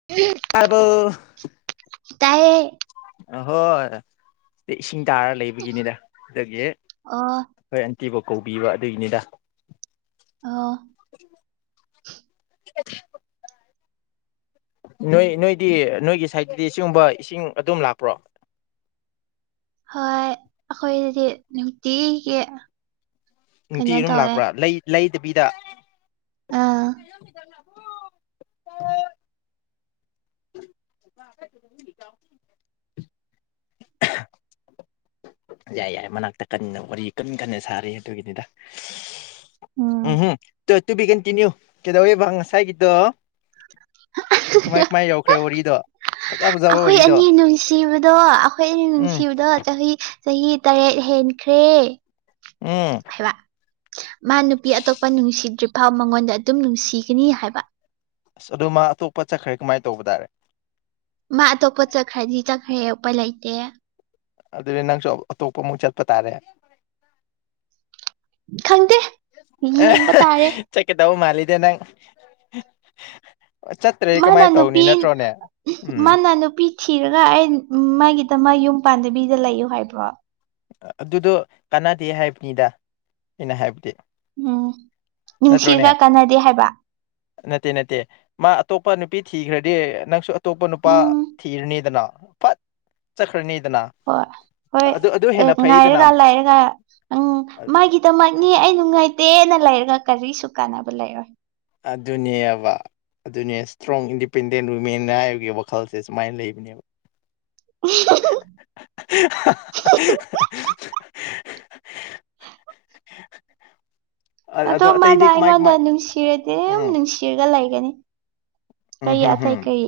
[unintelligible] ꯇꯥꯔꯕꯣ ꯇꯥꯏꯌꯦ ꯑꯍꯣꯏ ꯏꯁꯤꯡ ꯇꯥꯔ ꯂꯩꯕꯒꯤꯅꯤꯗ ꯑꯗꯨꯒꯤ ꯑꯣ ꯈꯣꯏ ꯑꯟꯇꯤꯕꯨ ꯀꯧꯕꯤꯕ ꯑꯗꯨꯒꯤꯅꯤꯗ ꯑꯣ ꯅꯣꯏ ꯅꯣꯏꯗꯤ ꯅꯣꯏꯒꯤ ꯁꯥꯏꯠꯇꯗꯤ ꯁꯤꯒꯨꯝꯕ ꯏꯁꯤꯡ ꯑꯗꯨꯝ ꯂꯥꯛꯄ꯭ꯔꯣ ꯍꯣꯏ ꯑꯩꯈꯣꯏꯗꯗꯤ ꯅꯨꯡꯇꯤꯒꯤ ꯀꯩꯅꯣ ꯅꯨꯡꯇꯤꯒꯤ ꯑꯗꯨꯝ ꯇꯧꯋꯦ ꯂꯥꯛꯄ꯭ꯔꯥ ꯂꯩ ꯂꯩꯗꯕꯤꯗ ꯑꯥ [unintelligible] [inaudible] ꯌꯥꯏ ꯌꯥꯏ ꯃꯅꯥꯛꯇ ꯀꯟꯅ ꯋꯥꯔꯤ ꯀꯟꯅ ꯀꯟꯅ ꯁꯥꯔꯤ ꯑꯗꯨꯒꯤꯅꯤꯗ ꯎꯝ ꯎꯝꯍꯝ ꯇꯨ ꯕꯤ ꯀꯟꯇꯤꯅ꯭ꯌꯨ ꯀꯩꯗꯧꯋꯦꯕ ꯉꯁꯥꯏꯒꯤꯗꯣ [unintelligible] ꯃꯥꯏ ꯌꯧꯈ꯭ꯔꯦ ꯋꯥꯔꯤꯗꯣ ꯐꯖ ꯐꯖꯕ ꯑꯩꯈꯣꯏ ꯋꯥꯔꯤꯗꯣ ꯑꯅꯤ ꯅꯨꯡꯁꯤꯕꯗꯣ ꯑꯩꯈꯣꯏ ꯑꯅꯤ ꯎꯝ ꯅꯨꯡꯁꯤꯕꯗꯣ ꯆꯍꯤ ꯆꯍꯤ ꯇꯔꯦꯠ ꯍꯦꯟꯈ꯭ꯔꯦ ꯎꯝ ꯍꯥꯏꯕ ꯃꯥ ꯅꯨꯄꯤ ꯑꯇꯣꯞꯄ ꯅꯨꯡꯁꯤꯗ꯭ꯔꯤꯐꯥꯎ ꯃꯉꯣꯟꯗ ꯑꯗꯨꯝ ꯅꯨꯡꯁꯤꯒꯅꯤ ꯍꯥꯏꯕ ꯑꯁ ꯑꯗꯣ ꯃꯥ ꯑꯇꯣꯞꯄ ꯆꯠꯈ꯭ꯔ ꯀꯃꯥꯏ ꯇꯧꯕ ꯇꯥꯔꯦ ꯃꯥ ꯑꯇꯣꯞꯄ ꯆꯠꯈ꯭ꯔꯗꯤ ꯆꯠꯈ꯭ꯔꯦ ꯎꯄꯥꯏ ꯂꯩꯇꯦ ꯑꯗꯨꯗꯤ ꯅꯪꯁꯨ ꯑꯇꯣꯞꯄ ꯑꯃꯨꯛ ꯆꯠꯄ ꯇꯥꯔꯦ ꯈꯪꯗꯦ ꯑ ꯌꯦꯡꯕ ꯇꯥꯔꯦ [unintelligible] ꯆꯀꯗꯧꯕ ꯃꯥꯂꯤꯗ ꯅꯪ ꯆꯠꯇ꯭ꯔꯗꯤ ꯃꯥꯅ ꯀꯃꯥꯏꯅ ꯇꯧꯅꯤ ꯅꯨꯄꯤ ꯅꯠꯇ꯭ꯔꯣꯅꯦ ꯎꯝ ꯃꯥꯅ ꯅꯨꯄꯤ ꯊꯤꯔꯒ ꯑꯩ ꯃꯥꯒꯤꯗꯃꯛ ꯌꯨꯝ ꯄꯥꯟꯗꯕꯤꯗ ꯂꯩꯌꯨ ꯍꯥꯏꯕ꯭ꯔꯣ ꯑꯗꯨꯗꯣ ꯀꯥꯟꯅꯗꯦ ꯍꯥꯏꯕꯅꯤꯗ ꯑꯩꯅ ꯍꯥꯏꯕꯗꯤ ꯎꯝ ꯅꯠꯇ꯭ꯔꯣꯅꯦ ꯅꯨꯡꯁꯤꯔꯒ ꯀꯥꯟꯅꯗꯦ ꯍꯥꯏꯕ ꯅꯠꯇꯦ ꯅꯠꯇꯦ ꯃꯥ ꯑꯇꯣꯞꯄ ꯅꯨꯄꯤ ꯊꯤꯈ꯭ꯔꯗꯤ ꯅꯪꯁꯨ ꯑꯇꯣꯞꯄ ꯅꯨꯄꯥ ꯎꯝ ꯊꯤꯔꯅꯤꯗꯅ ꯐꯠ ꯆꯠꯈ꯭ꯔꯅꯤꯗꯅ ꯍꯣꯏ ꯍꯣꯏ ꯑꯗꯨ ꯑꯗꯨ ꯑꯦ ꯍꯦꯟꯅ ꯐꯩꯗꯅ ꯉꯥꯏꯔꯒ ꯂꯥꯏꯔꯦ ꯑ ꯅꯪ ꯃꯥꯒꯤꯗꯃꯛꯅꯤ ꯑꯩ ꯅꯨꯡꯉꯥꯏꯇꯦꯅ ꯂꯩꯔꯒ ꯀꯔꯤꯁꯨ ꯀꯥꯟꯅꯕ ꯂꯩꯔꯣꯏ ꯑꯗꯨꯅꯦꯕ ꯑꯗꯨꯅꯦ ꯁꯇ꯭ꯔꯣꯡ ꯏꯟꯗꯤꯄꯦꯟꯗꯦꯟ ꯋꯨꯃꯦꯟ ꯍꯥꯏꯕꯒꯤ ꯋꯥꯈꯜꯁꯦ ꯁꯨꯃꯥꯏꯅ ꯂꯩꯕꯅꯦꯕ ꯎꯝꯍꯝꯍꯝ ꯍꯍꯍ ꯑꯗꯣ ꯃꯥꯅ ꯑꯇꯩꯗꯤ ꯀꯃꯥꯏ ꯑꯩꯉꯣꯟꯗ ꯀꯃꯥꯏ ꯅꯤꯡꯅꯨꯡꯁꯤꯔ [unintelligible] ꯎꯝ ꯅꯨꯡꯁꯤꯔꯒ ꯂꯩꯒꯅꯤ ꯎꯝ ꯀꯔꯤ ꯍꯝ ꯑꯇꯩ ꯍꯝ ꯀꯩ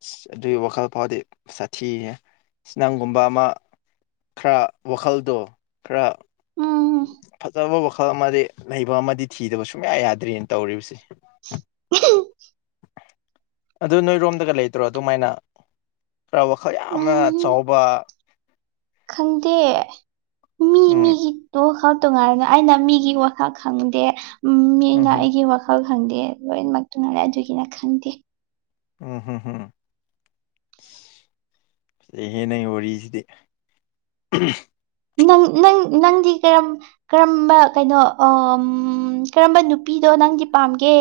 ꯑꯁ ꯑꯗꯨꯏ ꯋꯥꯈꯜ ꯐꯥꯎꯗꯤ ꯁꯥꯊꯤꯍꯦ ꯏꯁ ꯅꯪꯒꯨꯝꯕ ꯑꯃ ꯈꯔ ꯋꯥꯈꯜꯗꯣ ꯈꯔ ꯎꯝ ꯐꯖꯕ ꯋꯥꯈꯜ ꯑꯃꯗꯤ ꯂꯩꯕ ꯑꯃꯗꯤ ꯊꯤꯗꯕ ꯁꯨꯡꯌꯥ ꯌꯥꯗ꯭ꯔꯤꯅ ꯇꯧꯔꯤꯕꯁꯦ [inaudible] ꯑꯗꯨ ꯅꯣꯏꯔꯣꯝꯗꯒ ꯂꯩꯇ꯭ꯔꯣ ꯑꯗꯨꯃꯥꯏꯅ ꯈꯔ ꯋꯥꯈꯜ ꯌꯥꯝꯅ ꯎꯝ ꯆꯥꯎꯕ ꯈꯪꯗꯦ ꯃꯤ ꯎꯝ ꯃꯤꯒꯤ ꯗ‌ꯣ ꯈꯛ ꯇꯣꯉꯥꯟꯅꯅ ꯑꯩꯅ ꯃꯤꯒꯤ ꯋꯥꯈꯜ ꯈꯪꯗꯦ ꯎꯝ ꯃꯤꯅ ꯍꯝ ꯑꯩꯒꯤ ꯋꯥꯈꯜ ꯈꯛ ꯈꯪꯗꯦ ꯂꯣꯏꯅꯃꯛꯇꯨꯅ ꯑꯗꯨꯒꯤꯔ ꯈꯪꯗꯦ ꯎꯝ ꯍꯝ ꯍꯝ ꯐꯖꯩꯍꯦ ꯅꯩ ꯋꯥꯔꯤꯁꯤꯗꯤ ꯅꯪ ꯅꯪ ꯅꯪꯗꯤ ꯀꯔꯝ ꯀꯔꯝꯕ ꯀꯩꯅꯣ ꯑꯎꯝ ꯀꯔꯝꯕ ꯅꯨꯄꯤꯗꯣ ꯅꯪꯗꯤ ꯄꯥꯝꯒꯦ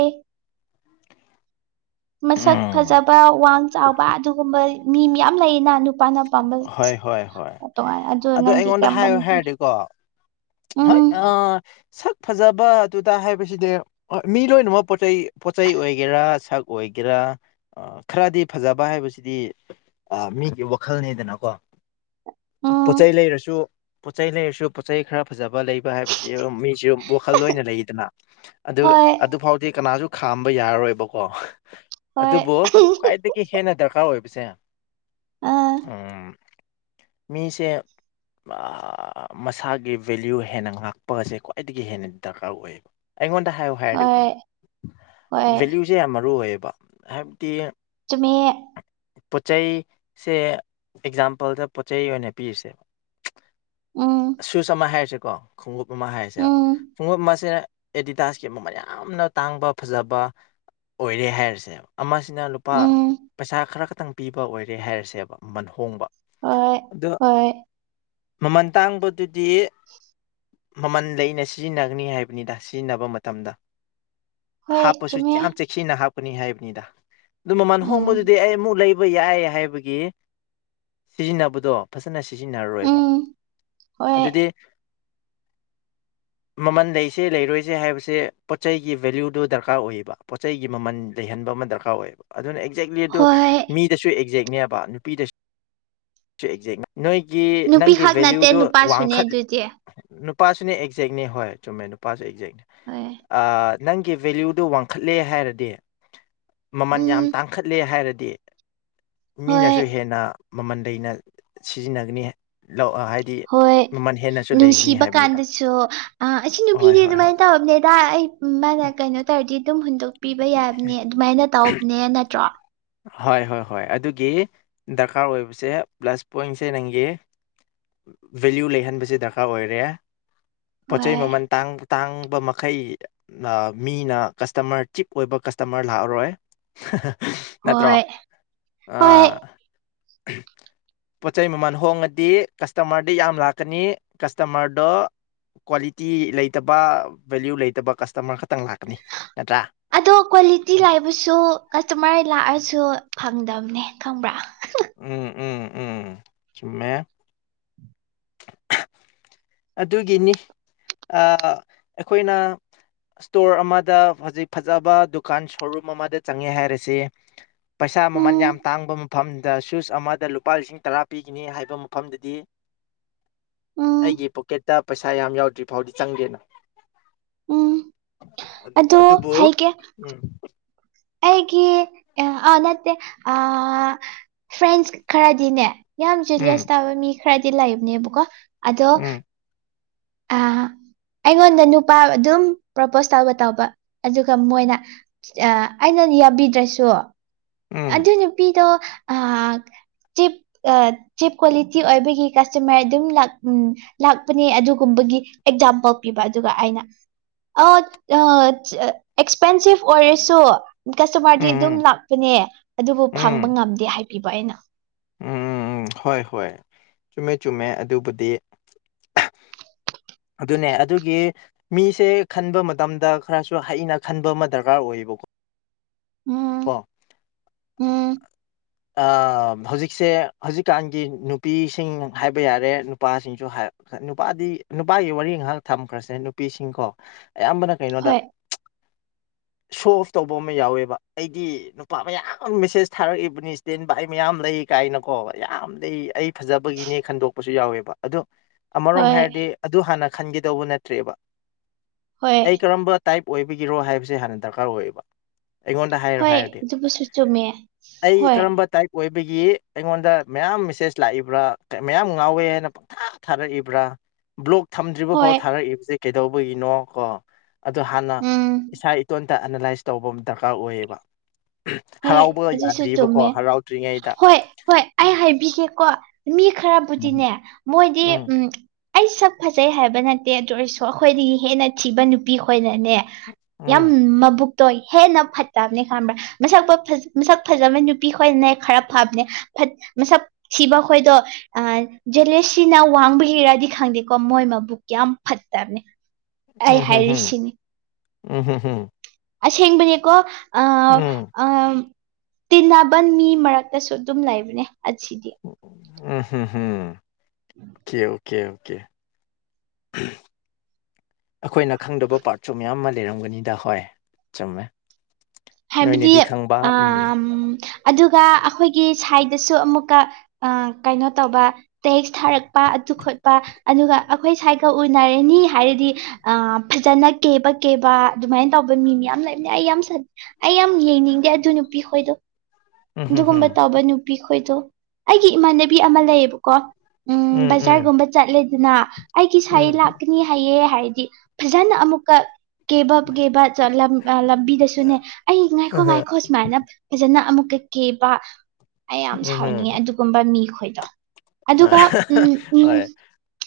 ꯃꯁꯛ ꯎꯝ ꯐꯖꯕ ꯋꯥꯡ ꯆꯥꯎꯕ ꯑꯗꯨꯒꯨꯝꯕ ꯃꯤ ꯃꯌꯥꯝ ꯂꯩꯌꯦꯅ ꯅꯨꯄꯥꯅ ꯄꯥꯝꯕ ꯍꯣꯏ ꯍꯣꯏ ꯍꯣꯏ ꯇꯣꯉꯥꯟ ꯑꯗꯨ ꯅꯪꯗꯤ ꯑꯩꯉꯣꯟꯗ ꯀꯔꯝꯕ ꯍꯥꯏꯌꯨ ꯅꯨꯄꯤ ꯍꯥꯏꯔꯗꯤꯀꯣ ꯍꯣꯏ ꯑ ꯎꯝ ꯁꯛ ꯐꯖꯕ ꯗꯨꯗ ꯍꯥꯏꯕꯁꯤꯗꯤ ꯍ‌ꯣꯏ ꯃꯤ ꯂꯣꯏꯅꯃꯛ ꯄꯣꯠ ꯆꯩꯩ ꯄꯣꯠꯆꯩ ꯑꯣꯏꯒꯦꯔꯥ ꯁꯛ ꯑꯣꯏꯒꯦꯔꯥ ꯑ ꯈꯔꯗꯤ ꯐꯖꯕ ꯍꯥꯏꯕꯁꯤꯗꯤ ꯑ ꯃꯤꯒꯤ ꯋꯥ ꯋꯥꯈꯜꯅꯤꯗꯅꯀꯣ ꯄꯣꯠ ꯆꯩ ꯎꯝ ꯂꯩꯔꯁꯨ ꯄꯣꯠꯆꯩ ꯂꯩꯔꯁꯨ ꯄꯣꯠ ꯆꯩꯩ ꯈꯔ ꯐꯖꯕ ꯂꯩꯕ ꯍꯥꯏꯕꯁꯤ [unintelligible] ꯃꯤꯁꯨ ꯋꯥꯈꯜ ꯂꯣꯏꯅ ꯂꯩꯗꯅ ꯑꯗꯨ ꯍꯣꯏ ꯑꯗꯨ ꯐꯥꯎꯗꯤ ꯀꯅꯥꯁꯨ ꯈꯥꯝꯕ ꯌꯥꯔꯔꯣꯏꯕꯀꯣ ꯍꯣꯏ ꯑꯗꯨꯕꯨ ꯈ꯭ꯋꯥꯏꯗꯒꯤ ꯍꯦꯟꯅ ꯗꯔꯀꯥꯔ ꯑꯣꯏꯕꯁꯦ ꯑꯥ ꯎꯝ ꯃꯤꯁꯦ ꯃꯁꯥꯒꯤ ꯚꯦꯂ꯭ꯌꯨ ꯍꯦꯟꯅ ꯉꯥꯛꯄ ꯑꯁꯦ ꯈ꯭ꯋꯥꯏꯗꯒꯤ ꯍꯦꯟꯅ ꯗꯔꯀꯥꯔ ꯑꯣꯏꯌꯦꯕ ꯑꯩꯉꯣꯟꯗ ꯍꯥꯏꯌꯨ ꯍꯥꯏꯔꯗꯤꯀꯣ ꯍꯣꯏ ꯍꯣꯏ ꯚꯦꯂꯨꯁꯦ ꯌꯥꯝ ꯃꯔꯨ ꯑꯣꯏꯌꯦꯕ ꯍꯥꯏꯕꯗꯤ ꯆꯨꯝꯃꯤ ꯄꯣꯠ ꯆꯩ ꯁꯦ ꯑꯦꯛꯖꯥꯝꯄꯜꯗ ꯄꯣꯠ ꯆꯩ ꯑꯣꯏꯅ ꯄꯤꯔꯁꯦ ꯎꯝ ꯁꯨꯁ ꯑꯃ ꯍꯥꯏꯔꯁꯦꯀꯣ ꯈꯣꯡꯎꯞ ꯑꯃ ꯍꯥꯏꯔꯁꯦ ꯎꯝ ꯈꯨꯡꯎꯞ ꯑꯃꯁꯦ ꯑꯦꯗꯤꯗꯥꯁꯀꯤ ꯃꯃꯜ ꯌꯥꯝꯅ ꯇꯥꯡꯕ ꯐꯖꯕ ꯑꯣꯏꯔꯦ ꯍꯥꯏꯔꯁꯦꯕ ꯑꯃ ꯁꯤꯅ ꯂꯨꯄꯥ ꯎꯝ ꯄꯩꯁꯥ ꯈꯔ ꯈꯛꯇꯪ ꯄꯤꯕ ꯑꯣꯏꯔꯦ ꯍꯥꯏꯔꯁꯦꯕ ꯃꯃꯟ ꯍꯣꯡꯕ ꯍꯣꯏ ꯑꯗꯣ ꯍꯣꯏ ꯃꯃꯜ ꯇꯥꯡꯕꯗꯨꯗꯤ ꯃꯃꯟ ꯂꯩꯅ ꯁꯤꯖꯤꯟꯅꯒꯅꯤ ꯍꯥꯏꯕꯅꯤꯗ ꯁꯤꯖꯤꯟꯅꯕ ꯃꯇꯝꯗ ꯍꯣꯏ ꯍꯥꯞꯄꯁꯨ ꯆꯨꯝꯃꯦ ꯌꯥꯝ ꯆꯦꯛꯁꯤꯟꯅ ꯍꯥꯞꯀꯅꯤ ꯍꯥꯏꯕꯅꯤꯗ ꯑꯗꯨ ꯃꯃꯜ ꯎꯝ ꯍꯣꯡꯕꯗꯨꯗꯤ ꯑꯩ ꯑꯃꯨꯛ ꯂꯩꯕ ꯌꯥꯏ ꯍꯥꯏꯕꯒꯤ ꯁꯤꯖꯤꯟꯅꯕꯗꯣ ꯐꯖꯅ ꯁꯤꯖꯤꯟꯅꯔꯣꯏꯕ ꯎꯝ ꯍꯣꯏ ꯑꯗꯨꯗꯤ [inaudible] ꯃꯃꯟ ꯂꯩꯁꯦ ꯂꯩꯔꯣꯏꯁꯦ ꯍꯥꯏꯕꯁꯦ ꯄꯣꯠ ꯆꯩꯩꯒꯤ ꯚꯦꯂꯨꯗꯨ ꯗꯔꯀꯥꯔ ꯑꯣꯏꯌꯦꯕ ꯄꯣꯠꯆꯩꯒꯤ ꯃꯃꯜ ꯂꯩꯍꯟꯕ ꯑꯃ ꯗꯔꯀꯥꯔ ꯑꯣꯏꯌꯦꯕ ꯑꯗꯨꯅ ꯑꯦꯛꯖꯦꯛꯂꯤ ꯑꯗꯨ ꯍꯣꯏ ꯃꯤꯗꯁꯨ ꯑꯦꯛꯖꯦꯛꯅꯦꯕ ꯅꯨꯄꯤꯗꯁꯨ ꯑꯦꯛꯖꯦꯛꯅꯦ ꯅꯣꯏ ꯒꯤ ꯅꯨꯄꯤ ꯅꯪꯒꯤ ꯈꯛ ꯅꯠꯇꯦ ꯚꯦꯂ꯭ꯌꯨꯗꯣ ꯅꯨꯄꯥꯁꯨꯅꯦ ꯋꯥꯡꯈꯠ ꯑꯗꯨꯗꯤ ꯅꯨꯄꯥꯁꯨꯅꯦ ꯑꯦꯛꯖꯦꯛꯅꯤ ꯍꯣꯏ ꯆꯨꯝꯃꯦ ꯅꯨꯄꯥꯁꯨ ꯑꯦꯛꯖꯦꯛꯅꯦ ꯍꯣꯏ ꯑꯥ ꯅꯪꯒꯤ ꯚꯦꯂ꯭ꯌꯨꯗꯣ ꯋꯥꯡꯈꯠꯂꯦ ꯍꯥꯏꯔꯗꯤ ꯃꯃꯜ ꯌꯥꯝ ꯎꯝ ꯇꯥꯡ ꯈꯠꯂꯦ ꯍꯥꯏꯔꯗꯤ ꯍꯣꯏ ꯃꯤꯅꯁꯨ ꯍꯦꯟꯅ ꯃꯃꯟꯂꯩꯅ ꯁꯤꯖꯤꯟꯅꯒꯅꯤ ꯂꯧ ꯍꯥꯏ ꯍꯣꯏ ꯅꯨꯡꯁꯤꯕ ꯀꯥꯟꯗꯁꯨ ꯑ ꯑꯁꯤ ꯍꯣꯏ ꯍꯣꯏ ꯅꯨꯄꯤꯗꯤ ꯍꯣꯏ ꯑꯗꯨꯃꯥꯏ ꯇꯧꯔꯝꯅꯦꯗꯥ ꯑꯩ ꯎꯝ ꯃꯥꯅ ꯀꯩꯅꯣ ꯇꯧꯔꯗꯤ ꯑꯗꯨꯝ ꯍꯨꯟꯗꯣꯛꯄꯤꯕ ꯌꯥꯕꯅꯦ ꯑꯗꯨꯃꯥꯏꯅ ꯇꯧꯕꯅꯦ ꯅꯠꯇ꯭ꯔꯣ ꯍꯣꯏ ꯍꯣꯏ ꯍꯣꯏ ꯑꯗꯨꯒꯤ ꯗꯔꯀꯥꯔ ꯑꯣꯏꯕꯁꯦ ꯄ꯭ꯂꯁ ꯄꯣꯏꯠꯁꯦ ꯅꯪꯒꯤ ꯚꯦꯂ꯭ꯌꯨ ꯂꯩꯍꯟꯕꯁꯦ ꯗꯔꯀꯥꯔ ꯑꯣꯏꯔꯦ ꯄꯣꯠ ꯆꯩꯩ ꯍꯣꯏ ꯃꯃꯜ ꯇꯥꯡ ꯇꯥꯡꯕ ꯃꯈꯩ ꯑꯥ ꯃꯤꯅ ꯀꯁꯇꯃꯔ ꯆꯤꯞ ꯑꯣꯏꯕ ꯀꯁꯇꯃꯔ ꯂꯥꯛꯑꯔꯣꯏ ꯍꯥ ꯍꯥ ꯅꯠꯇ꯭ꯔꯣ ꯍꯣꯏ ꯍꯣꯏ ꯑꯥ ꯄꯣꯠ ꯆꯩꯩ ꯃꯃꯜ ꯍꯣꯡꯉꯗꯤ ꯀꯁꯇꯃꯔꯗꯤ ꯌꯥꯝ ꯂꯥꯛꯀꯅꯤ ꯀꯁꯇꯃꯔꯗꯣ ꯀ꯭ꯋꯥꯂꯤꯇꯤ ꯂꯩꯇꯕ ꯚꯦꯂ꯭ꯌꯨ ꯂꯩꯇꯕ ꯀꯁꯇꯃꯔ ꯈꯛꯇꯪ ꯂꯥꯛꯀꯅꯤ ꯅꯠꯇ꯭ꯔꯥ ꯑꯗꯣ ꯀ꯭ꯋꯥꯂꯤꯇꯤ ꯂꯩꯕꯁꯨ ꯀꯁꯇꯃꯔ ꯂꯥꯛꯑꯁꯨ ꯐꯪꯗꯕꯅꯦ ꯈꯪꯕ꯭ꯔꯥ ꯎꯝ ꯎꯝ ꯎꯝ ꯆꯨꯝꯃꯦ ꯑꯗꯨꯒꯤꯅꯤ ꯑꯥ ꯑꯩꯈꯣꯏꯅ ꯏꯁꯇꯣꯔ ꯑꯃꯗ ꯍꯧꯖꯤꯛ ꯐꯖꯕ ꯗꯨꯀꯥꯟ ꯁꯣꯔꯨꯝ ꯑꯃꯗ ꯆꯪꯉꯦ ꯍꯥꯏꯔꯁꯦ ꯄꯩꯁꯥ ꯃꯃꯟ ꯎꯝ ꯌꯥꯝ ꯇꯥꯡꯕ ꯃꯐꯝꯗ ꯁꯨꯁ ꯑꯃꯗ ꯂꯨꯄꯥ ꯂꯤꯁꯤꯡ ꯇꯔꯥ ꯄꯤꯒꯅꯤ ꯍꯥꯏꯕ ꯃꯐꯝꯗꯗꯤ ꯎꯝ ꯑꯩꯒꯤ ꯄꯣ ꯇ ꯄꯩꯁꯥ ꯌꯥꯝ ꯌꯥꯎꯗ꯭ꯔꯤ ꯐꯥꯎꯗꯤ ꯆꯪꯗꯦꯅ ꯎꯝ ꯑꯥ ꯑꯗꯣ ꯑꯗꯨꯕꯨ ꯍꯥꯏꯒꯦ ꯎꯝ ꯑꯩꯒꯤ ꯑꯥ ꯑꯥ ꯅꯠꯇꯦ ꯐ꯭ꯔꯦꯟꯁ ꯈꯔꯗꯤꯅꯦ ꯌꯥꯝ ꯎꯝ ꯖꯨꯂꯤꯌꯁ ꯇꯥꯕ ꯃꯤ ꯈꯔꯗꯤ ꯂꯩꯕꯅꯦꯕꯀꯣ ꯑꯗꯣ ꯎꯝ ꯑꯥ ꯑꯩꯉꯣꯟꯗ ꯅꯨꯄꯥ ꯑꯗꯨꯝ ꯄ꯭ꯔꯄꯣꯁ ꯇꯧꯕ ꯇꯧꯕ ꯑꯗꯨꯒ ꯃꯣꯏꯅ ꯑꯩꯅ ꯌꯥꯕꯤꯗ꯭ꯔꯁꯨ ꯎꯝ ꯑꯗꯨ ꯅꯨꯄꯤꯗꯣ ꯑꯥꯥꯥ ꯆꯤꯞ ꯆꯤꯞ ꯀ꯭ꯋꯥꯂꯤꯇꯤ ꯑꯣꯏꯕꯒꯤ ꯀꯁꯇꯃꯔ ꯑꯗꯨꯝ ꯂꯥꯛ ꯎꯝ ꯂꯥꯛꯄꯅꯦ ꯑꯗꯨꯒꯨꯝꯕꯒꯤ ꯑꯦꯛꯖꯥꯝꯄꯜ ꯄꯤꯕ ꯑꯗꯨꯒ ꯑꯩꯅ ꯑꯣ ꯑꯥ ꯑꯦꯛꯁꯄꯦꯟꯁꯤꯞ ꯑꯣꯏꯔꯁꯨ ꯀꯁꯇꯃꯔꯗꯤ ꯎꯝ ꯑꯗꯨꯝ ꯂꯥꯛꯄꯅꯦ ꯑꯗꯨꯕꯨ ꯎꯝ ꯐꯪꯕ ꯉꯝꯗꯦ ꯍꯥꯏꯕꯤꯕ ꯑꯩꯅ ꯎꯝ ꯍꯣꯏ ꯍꯣꯏ ꯆꯨꯝꯃꯦ ꯆꯨꯝꯃꯦ ꯑꯗꯨꯕꯨꯗꯤ ꯑꯗꯨꯅꯦ ꯑꯗꯨꯒꯤ ꯃꯤꯁꯦ ꯈꯟꯕ ꯃꯇꯝꯗ ꯈꯔꯁꯨ ꯍꯩꯅ ꯈꯟꯕ ꯑꯃ ꯗꯔꯀꯥꯔ ꯑꯣꯏꯌꯦꯕꯀꯣ ꯎꯝ ꯀꯣ ꯎꯝ ꯑꯥ ꯍꯧꯖꯤꯛꯁꯦ ꯍꯧꯖꯤꯛꯀꯥꯟꯒꯤ ꯅꯨꯄꯤꯁꯤꯡ ꯍꯥꯏꯕ ꯌꯥꯔꯦ ꯅꯨꯄꯥꯁꯤꯡꯁꯨ ꯍꯥꯢ ꯈꯠ ꯅꯨꯄꯥꯗꯤ ꯅꯨꯄꯥꯒꯤ ꯋꯥꯔꯤ ꯉꯍꯥꯛ ꯊꯝꯈ꯭ꯔꯁꯦ ꯅꯨꯄꯤꯁꯤꯡꯀꯣ ꯑꯌꯥꯝꯕꯅ ꯀꯩꯅꯣꯗ ꯍꯣꯏ [unintelligible] ꯁꯣ ꯑꯣꯐ ꯇꯧꯕ ꯑꯃ ꯌꯥꯎꯋꯦꯕ ꯑꯩꯗꯤ ꯅꯨꯄꯥ ꯃꯌꯥꯝ ꯑꯝ ꯃꯦꯁꯦꯁ ꯊꯥꯔꯛꯏꯕꯅꯤ ꯇꯦꯟ ꯕꯥꯏ ꯃꯌꯥꯝ ꯂꯩ ꯀꯥꯏꯅꯀꯣ ꯌꯥꯝ ꯂꯩ ꯑꯩ ꯐꯖꯕꯒꯤꯅꯦ ꯈꯟꯗꯣꯛꯄꯁꯨ ꯌꯥꯎꯋꯦꯕ ꯑꯗꯨ ꯑꯃꯔꯣꯝ ꯍꯣꯏ ꯍꯥꯏꯔꯗꯤ ꯑꯗꯨ ꯍꯥꯟꯅ ꯈꯟꯒꯦꯗꯧꯕ ꯅꯠꯇ꯭ꯔꯦꯕ ꯍꯣꯏ ꯑꯩ ꯀꯔꯝꯕ ꯇꯥꯏꯞ ꯑꯣꯏꯕꯒꯤꯔꯣ ꯍꯥꯏꯕꯁꯦ ꯍꯥꯟꯅ ꯗꯔꯀꯥꯔ ꯑꯣꯏꯌꯦꯕ ꯑꯩꯉꯣꯟꯗ ꯍꯥꯏꯔꯣ ꯍꯣꯏ ꯍꯥꯏꯔꯗꯤ ꯑꯗꯨꯕꯨꯁꯨ ꯆꯨꯝꯃꯦ ꯑꯩ ꯍꯣꯏ ꯇꯥꯢꯞ ꯑꯣꯏꯕꯒꯤ ꯑꯩꯉꯣꯟꯗ ꯃꯌꯥꯝ ꯃꯦꯁꯦꯖ ꯂꯥꯛꯏꯕ꯭ꯔꯥ ꯃꯌꯥꯝ ꯉꯥꯎꯋꯦ ꯍꯥꯏꯅ ꯥ [unintelligible] ꯊꯥꯔꯛꯏꯕ꯭ꯔꯥ ꯕ꯭ꯂꯣꯛ ꯊꯝꯗ꯭ꯔꯤꯕ ꯐꯥꯎ ꯍꯣꯏ ꯊꯥꯔꯛꯏꯕꯁꯦ ꯀꯩꯗꯧꯕꯒꯤꯅꯣ ꯀꯣ ꯑꯗꯣ ꯍꯥꯟꯅ ꯎꯝ ꯏꯁꯥ ꯏꯇꯣꯟꯇ ꯑꯦꯅꯥꯂꯥꯏꯁ ꯇꯧꯕ ꯑꯝ ꯗꯔꯀꯥꯔ ꯑꯣꯏꯌꯦꯕ [unintelligible] ꯍꯣꯏ ꯍꯔꯥꯎꯕꯒ ꯑꯗꯨꯁꯨ ꯆꯨꯝꯃꯦ ꯌꯥꯗ꯭ꯔꯤꯕꯀꯣ ꯍꯔꯥꯎꯗ꯭ꯔꯤꯉꯩꯗ ꯍꯣꯏ ꯍꯣꯏ ꯑꯩ ꯍꯥꯏꯕꯤꯒꯦꯀꯣ ꯃꯤ ꯎꯝ ꯈꯔꯕꯨꯗꯤꯅꯦ ꯃꯣꯏꯗꯤ ꯎꯝ ꯑꯩ ꯁꯛ ꯐꯖꯩ ꯍꯥꯏꯕ ꯅꯠꯇꯦ ꯑꯗꯨ ꯑꯣꯏꯔꯁꯨ ꯑꯩꯈꯣꯏꯗꯒꯤ ꯍꯦꯟꯅ ꯊꯤꯕ ꯅꯨꯄꯤ ꯈꯣꯏꯅꯅꯦ ꯌꯥꯝ ꯎꯝ ꯃꯕꯨꯛꯇꯣ ꯍꯦꯟꯅ ꯐꯠꯇꯕꯅꯦ ꯈꯪꯕ꯭ꯔꯥ ꯃꯁꯛꯄ ꯐꯖ ꯃꯁꯛ ꯐꯖꯕ ꯅꯨꯄꯤ ꯈꯣꯏꯅꯅꯦ ꯈꯔ ꯐꯕꯅꯦ ꯐꯠ ꯃꯁꯛ ꯊꯤꯕ ꯈꯣꯏꯗꯣ ꯑ ꯖꯦꯂꯦꯁꯁꯤꯅ ꯋꯥꯡꯕꯒꯤꯔꯗꯤ ꯈꯪꯗꯦꯀꯣ ꯃꯣꯏ ꯃꯕꯨꯛ ꯌꯥꯝ ꯐꯠꯇꯝꯅꯦ ꯎꯝ ꯍꯝ ꯍꯝ ꯎꯝ ꯍꯝ ꯍꯝ ꯑꯁꯦꯡꯕꯅꯦꯀꯣ ꯑ ꯎꯝ ꯑꯝ ꯇꯤꯟꯅꯕꯟ ꯃꯤ ꯃꯔꯛꯇꯁꯨ ꯑꯗꯨꯝ ꯂꯩꯕꯅꯦ ꯑꯁꯤꯗꯤ ꯎꯝ ꯍꯝ ꯍꯝ ꯑꯣꯀꯦ ꯑꯣꯀꯦ ꯑꯣꯀꯦ [unintelligible] ꯑꯈꯣꯏꯅ ꯈꯪꯗꯕ ꯄꯥꯔꯠꯁꯨ ꯃꯌꯥꯝ ꯑꯃ ꯂꯩꯔꯝꯒꯅꯤꯗ ꯍꯣꯏ ꯆꯨꯝꯃꯦ ꯍꯥꯏꯕꯗꯤ ꯅꯣꯏꯅꯗꯤ ꯈꯪꯕ ꯎꯝ ꯑꯥꯝ ꯑꯗꯨꯒ ꯑꯈꯣꯏꯒꯤ ꯁꯥꯏꯗꯁꯨ ꯑꯃꯨꯛꯀ ꯑ ꯀꯩꯅꯣ ꯇꯧꯕ ꯇꯦꯛꯁ ꯊꯥꯔꯛꯄ ꯑꯗꯨ ꯈꯣꯠꯄ ꯑꯗꯨꯒ ꯑꯈꯣꯏ ꯁꯥꯏꯒ ꯎꯟꯅꯔꯅꯤ ꯍꯥꯏꯔꯗꯤ ꯑ ꯐꯖꯅ ꯀꯦꯕ ꯀꯦꯕ ꯑꯗꯨꯃꯥꯏꯟ ꯇꯧꯕ ꯃꯤ ꯃꯌꯥꯝ ꯂꯩꯕꯅꯦ ꯑꯩ ꯌꯥꯝ ꯁꯟ ꯑꯩ ꯌꯥꯝ ꯌꯦꯡꯅꯤꯡꯗꯦ ꯑꯗꯨ ꯅꯨꯄꯤ ꯈꯣꯏꯗꯣ ꯎꯝ ꯎꯝ ꯑꯗꯨꯒꯨꯝꯕ ꯇꯧꯕ ꯅꯨꯄꯤ ꯈꯣꯏꯗꯣ ꯑꯩꯒꯤ ꯏꯃꯥꯟꯅꯕꯤ ꯑꯃ ꯂꯩꯌꯦꯕꯀꯣ ꯎꯝ ꯕꯖꯥꯔꯒꯨꯝꯕ ꯆꯠꯂꯦꯗꯅꯥ ꯑꯩꯒꯤ ꯎꯝ ꯁꯥꯏ ꯎꯝ ꯂꯥꯛꯀꯅꯤ ꯍꯥꯏꯌꯦ ꯍꯥꯏꯔꯗꯤ ꯐꯖꯅ ꯑꯃꯨꯛꯀ ꯀꯦꯕ ꯀꯦꯕ ꯆꯠꯂꯝ ꯑ ꯂꯝꯕꯤꯗꯁꯨꯅꯦ ꯑꯩ ꯉꯥꯏꯈꯣ ꯑꯍ ꯉꯥꯏꯈꯣ ꯁꯨꯃꯥꯏꯅ ꯐꯖꯅ ꯑꯃꯨꯛꯀ ꯀꯦꯕ ꯑꯩ ꯌꯥꯝ ꯎꯝ ꯁꯥꯎꯅꯤꯡꯉꯦ ꯑꯗꯨꯒꯨꯝꯕ ꯃꯤ ꯈꯣꯏꯗꯣ ꯑꯗꯨꯒ ꯎꯝ ꯎꯝ ꯍꯣꯏ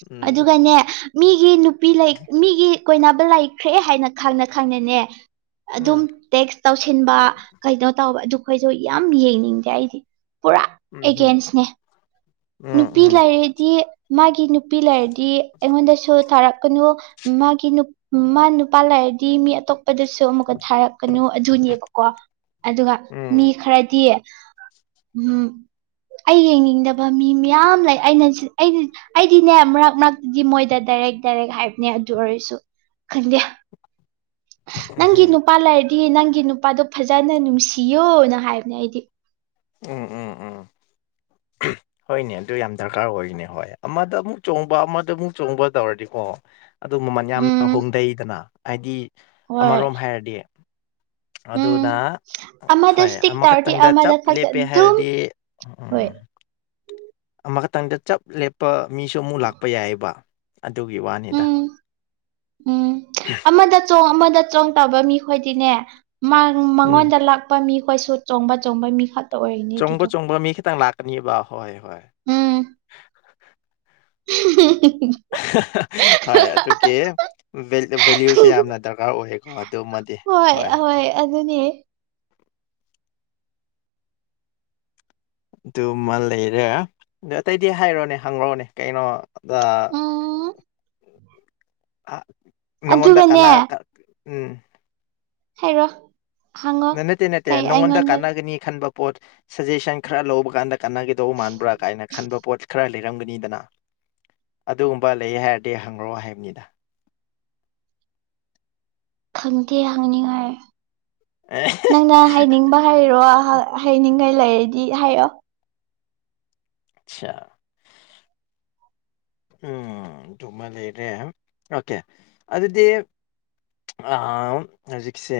ꯎꯝ ꯑꯗꯨꯒꯅꯦ ꯃꯤꯒꯤ ꯅꯨꯄꯤ ꯂꯩ ꯃꯤꯒꯤ ꯀꯣꯏꯅꯕ ꯂꯩꯈ꯭ꯔꯦ ꯍꯥꯏꯅ ꯈꯪꯅ ꯈꯪꯅꯅꯦ ꯑꯗꯨꯝ ꯎꯝ ꯇꯦꯛꯁ ꯇꯧꯁꯤꯟꯕ ꯀꯩꯅꯣ ꯇꯧꯕ ꯑꯗꯨꯈꯣꯏꯁꯨ ꯌꯥꯝ ꯌꯦꯡꯅꯤꯡꯗꯦ ꯑꯩꯗꯤ ꯄꯨꯔꯥ ꯎꯝ ꯎꯝ ꯑꯦꯒꯦꯟꯁꯅꯦ ꯅꯨꯄꯤ ꯎꯝ ꯂꯩꯔꯗꯤ ꯃꯥꯒꯤ ꯅꯨꯄꯤ ꯂꯩꯔꯗꯤ ꯑꯩꯉꯣꯟꯗꯁꯨ ꯊꯥꯔꯛꯀꯅꯨ ꯃꯥꯒꯤ ꯅꯨꯞ ꯃꯥ ꯅꯨꯄꯥ ꯂꯩꯔ ꯗꯤ ꯃꯤ ꯑꯇꯣꯞꯄꯗꯁꯨ ꯑꯃꯨꯛꯀ ꯊꯥꯔꯛꯀꯅꯨ ꯑꯗꯨꯅꯦꯕꯀꯣ ꯑꯗꯨꯒ ꯃꯤ ꯎꯝ ꯈꯔꯗꯤ ꯎꯝ ꯑꯩ ꯌꯦꯡꯅꯤꯡꯗꯞ ꯕ ꯃꯤ ꯃꯌꯥꯝ ꯂꯩ ꯑꯩꯅ ꯑꯩꯗꯤ ꯑꯩꯗꯤꯅꯦ ꯃꯔꯛ ꯃꯔꯛꯇꯨꯗꯤ ꯃꯣꯏꯗ ꯗꯥꯏꯔꯦꯛ ꯗꯥꯏꯔꯦꯛ ꯍꯥꯏꯕꯅꯦ ꯑꯗꯨ ꯑꯣꯏꯔꯁꯨ ꯈꯪꯗꯦ [inaudible] ꯎꯝ ꯅꯪꯒꯤ ꯅꯨꯄꯥ ꯂꯩꯔꯗꯤ ꯅꯪꯒꯤ ꯅꯨꯄꯥꯗꯣ ꯐꯖꯅ ꯅꯨꯡꯁꯤꯌꯨꯅ ꯍꯥꯏꯕꯅꯦ ꯑꯩꯗꯤ ꯎꯝ ꯎꯝ ꯎꯝ [inaudible] ꯍꯣꯏꯅꯦ ꯑꯗꯨ ꯌꯥꯝ ꯗꯔꯀꯥꯔ ꯑꯣꯏꯅꯦ ꯍꯣꯏ ꯑꯃꯗ ꯑꯃꯨꯛ ꯆꯣꯡꯕ ꯑꯃꯗ ꯑꯃꯨꯛ ꯆꯣꯡꯕ ꯇꯧꯔꯗꯤꯀꯣ ꯑꯗꯨ ꯃꯃꯟ ꯌꯥꯝꯅ ꯎꯝ ꯍꯣꯡꯗꯩꯗꯅ ꯍꯥꯏꯗꯤ ꯍꯣꯏ ꯑꯃꯔꯣꯝ ꯍꯥꯏꯔꯗꯤ ꯑꯗꯨꯅ ꯎꯝ ꯑꯃꯗ ꯍꯣꯏ ꯏꯁꯇꯤꯛ ꯇꯧꯔꯗꯤ ꯑꯃꯈꯛꯇꯪꯗ ꯆꯞ ꯑꯃꯗ ꯈꯛꯇ ꯂꯦꯞꯄꯦ ꯑꯗꯨꯝ ꯍꯥꯏꯔꯗꯤ ꯎꯝ ꯍꯣꯏ ꯑꯃꯈꯛꯇꯪꯗ ꯆꯞ ꯂꯦꯞꯄ ꯃꯤꯁꯨ ꯑꯃꯨꯛ ꯂꯥꯛꯄ ꯌꯥꯏꯌꯦꯕ ꯑꯗꯨꯒꯤ ꯋꯥꯅꯤꯗ ꯍꯨꯝ ꯎꯝ ꯑꯃꯗ ꯆꯣꯡ ꯑꯃꯗ ꯆꯣꯡ ꯇꯧꯕ ꯃꯤꯈꯣꯏꯗꯤꯅꯦ ꯃꯥꯒꯨꯝ ꯎꯝ ꯃꯉꯣꯟꯗ ꯂꯥꯛꯄ ꯃꯤꯈꯣꯏꯁꯨ ꯆꯣꯡꯕ ꯆꯣꯡꯕ ꯃꯤꯈꯛ ꯆꯣꯡꯕ ꯆꯣꯡꯕ ꯃꯤ ꯈꯤꯇꯪ ꯂꯥꯛꯀꯅꯤꯕ ꯍꯣꯏ ꯍꯣꯏ ꯎꯝ [inaudible] ꯍꯣꯏ ꯑꯗꯨꯒꯤ ꯚꯦꯜ ꯚꯦꯂ꯭ꯌꯨꯁꯦ ꯌꯥꯝꯅ ꯗꯔꯀꯥꯔ ꯑꯣꯏꯌꯦ ꯑꯣ ꯑꯗꯨꯃ ꯍꯣꯏ ꯍꯣꯏ ꯑꯗꯨꯅꯤ ꯑꯗꯨꯃ ꯂꯩꯔꯦ ꯑꯗ ꯑꯇꯩꯗꯤ ꯍꯥꯏꯔꯣꯅꯦ ꯍꯪꯂꯣꯅꯦ ꯀꯩꯅꯣ ꯕꯥ ꯎꯝ ꯑ ꯅꯉꯣꯟꯗ ꯑꯗꯨꯒꯅꯦ ꯀꯅꯥ ꯀ ꯎꯝ ꯍꯥꯏꯔꯣ ꯍꯪꯉꯣ ꯅꯠꯇꯦ ꯅꯠꯇꯦ ꯀꯩ ꯅꯪꯉꯣꯟꯗ ꯑꯩꯉꯣꯟꯗ ꯀꯥꯟꯅꯒꯅꯤ ꯈꯟꯕ ꯄꯣꯠ ꯁꯖꯦꯁꯟ ꯈꯔ ꯂꯧꯕ ꯀꯥꯟꯗ ꯀꯅꯒꯗꯧꯕ ꯃꯥꯟꯕ꯭ꯔꯥ ꯀꯥꯏꯅ ꯈꯟꯕ ꯄꯣꯠ ꯈꯔ ꯂꯩꯔꯝꯒꯅꯤꯗꯅ ꯑꯗꯨꯒꯨꯝꯕ ꯂꯩꯌꯦ ꯍꯥꯏꯔꯗꯤ ꯍꯪꯔꯣ ꯍꯥꯏꯕꯅꯤꯗ ꯈꯪꯗꯦ ꯍꯪꯅꯤꯡꯉꯥꯏ ꯑꯦ ꯅꯪꯅ ꯍꯥꯏꯅꯤꯡꯕ ꯍꯥꯏꯔꯣ ꯍꯥ ꯍꯥꯏꯅꯤꯡꯉꯥꯏ ꯂꯩꯔꯗꯤ ꯍꯥꯏꯌꯣ ꯑꯆꯥ ꯎꯝ ꯗꯨꯃ ꯂꯩꯔꯦ ꯑꯣꯀꯦ ꯑꯗꯨꯗꯤ ꯑꯥꯝ ꯍꯧꯖꯤꯛꯁꯦ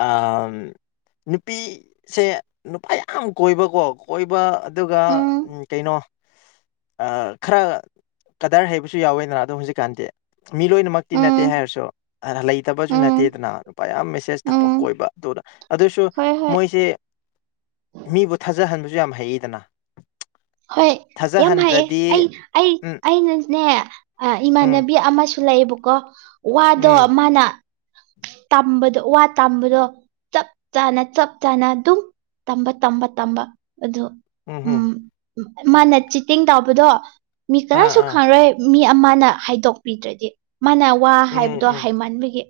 ꯑꯥꯝ ꯅꯨꯄꯤ ꯁꯦ ꯅꯨꯄꯥ ꯌꯥꯝ ꯀꯣꯏꯕꯀꯣ ꯀꯣꯏꯕ ꯑꯗꯨꯒ ꯎꯝ ꯀꯩꯅꯣ ꯑꯥ ꯈꯔ ꯀꯗꯔ ꯍꯩꯕꯁꯨ ꯌꯥꯎꯋꯦꯅ ꯑꯗꯨ ꯍꯧꯖꯤꯛꯀꯥꯟꯗꯤ ꯃꯤ ꯂꯣꯏꯅꯃꯛꯇꯤ ꯅꯠꯇꯦ ꯎꯝ ꯍꯥꯏꯔꯁꯨ ꯑꯗ ꯂꯩꯇꯕꯁꯨ ꯎꯝ ꯅꯠꯇꯦꯗꯅ ꯅꯨꯄꯥ ꯌꯥꯝ ꯊꯕꯛ ꯎꯝ ꯀꯣꯏꯕ ꯑꯗꯨꯗ ꯑꯗꯨꯁꯨ ꯍꯣꯏ ꯍꯣꯏ ꯃꯣꯏꯁꯦ ꯃꯤꯕꯨ ꯊꯥꯖꯍꯟꯕꯁꯨ ꯌꯥꯝ ꯍꯩꯌꯦꯗꯅ ꯍꯣꯏ ꯌꯥꯝ ꯍꯩꯌꯦ ꯊꯥꯖꯍꯟꯗ꯭ꯔꯗꯤ ꯑꯩ ꯑꯩ ꯎꯝ ꯑꯩꯅꯅꯦ ꯑ ꯎꯝ ꯏꯃꯥꯟꯅꯕꯤ ꯑꯃꯁꯨ ꯂꯩꯌꯦꯕꯀꯣ ꯋꯥꯗꯣ ꯎꯝ ꯃꯥꯅ ꯇꯝꯕꯗꯣ ꯋꯥ ꯇꯝꯕꯗꯣ ꯆꯞ ꯆꯥꯅ ꯆꯞ ꯆꯥꯅ ꯗꯨꯝ ꯇꯝꯕ ꯇꯝꯕ ꯇꯝꯕ ꯑꯗꯨ ꯎꯝ ꯍꯨꯝ ꯃꯥꯅ ꯆꯤꯇꯤꯡ ꯇꯧꯕꯗꯣ ꯃꯤ ꯑꯥ ꯀꯅꯥꯁꯨ ꯑꯥ ꯈꯪꯔꯣꯏ ꯃꯤ ꯑꯃꯅ ꯍꯥꯏꯗꯣꯛꯄꯤꯗ꯭ꯔꯗꯤ ꯃꯥꯅ ꯋꯥ ꯎꯝ ꯍꯥꯏꯕꯗꯣ ꯎꯝ ꯍꯩꯃꯟꯕꯒꯤ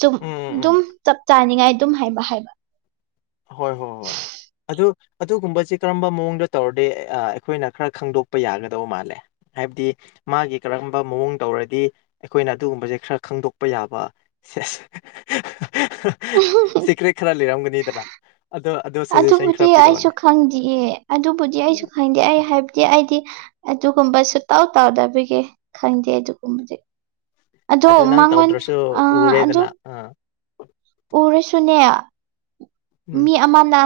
ꯆꯨꯝ ꯎꯝ ꯎꯝ ꯗꯨꯝ ꯎꯝ ꯆꯞ ꯆꯥꯅꯤꯡꯉꯥꯏ ꯗꯨꯝ ꯍꯥꯏꯕ ꯍꯥꯏꯕ ꯍꯣꯏ ꯍꯣꯏ ꯍꯣꯏ ꯑꯗꯨ ꯑꯗꯨꯒꯨꯝꯕꯁꯤ ꯀꯔꯝꯕ ꯃꯑꯣꯡꯗ ꯇꯧꯔꯗꯤ ꯑꯥ ꯑꯩꯈꯣꯏꯅ ꯈꯔ ꯈꯪꯗꯣꯛꯄ ꯌꯥꯒꯗꯧꯕ ꯃꯥꯜꯂꯦ ꯍꯥꯏꯕꯗꯤ ꯃꯥꯒꯤ ꯀꯔꯝꯕ ꯃꯑꯣꯡ ꯇꯧꯔꯗꯤ ꯑꯩꯈꯣꯏꯅ ꯑꯗꯨꯒꯨꯝꯕꯁꯦ ꯈꯔ ꯈꯪꯗꯣꯛꯄ ꯌꯥꯕ ꯁꯤꯀ꯭ꯔꯦꯠ ꯈꯔ ꯂꯩꯔꯝꯒꯅꯤꯗꯅ ꯑꯗꯣ ꯑꯗꯨ ꯑꯗꯨꯕꯨꯗꯤ ꯑꯩꯁꯨ ꯈꯪꯗꯦꯌꯦ ꯑꯗꯨꯕꯨꯗꯤ ꯑꯩꯁꯨ ꯈꯪꯗ ꯑꯩ ꯍꯥꯏꯕꯗꯤ ꯑꯩꯗꯤ ꯑꯗꯨꯒꯨꯝꯕ ꯁꯨꯛꯇꯧ ꯇꯧꯗꯕꯒꯤ ꯈꯪꯗꯦ ꯑꯗꯨꯒꯨꯝꯕꯗꯤ ꯑꯗꯣ ꯑꯗꯨ ꯅꯪ ꯃꯉꯣꯟ ꯇꯧꯗ꯭ꯔꯁꯨ ꯑ ꯑꯗꯨ ꯎꯔꯦꯗꯅ ꯑꯥ ꯎꯔꯁꯨꯅꯦ ꯎꯝ ꯃꯤ ꯑꯃ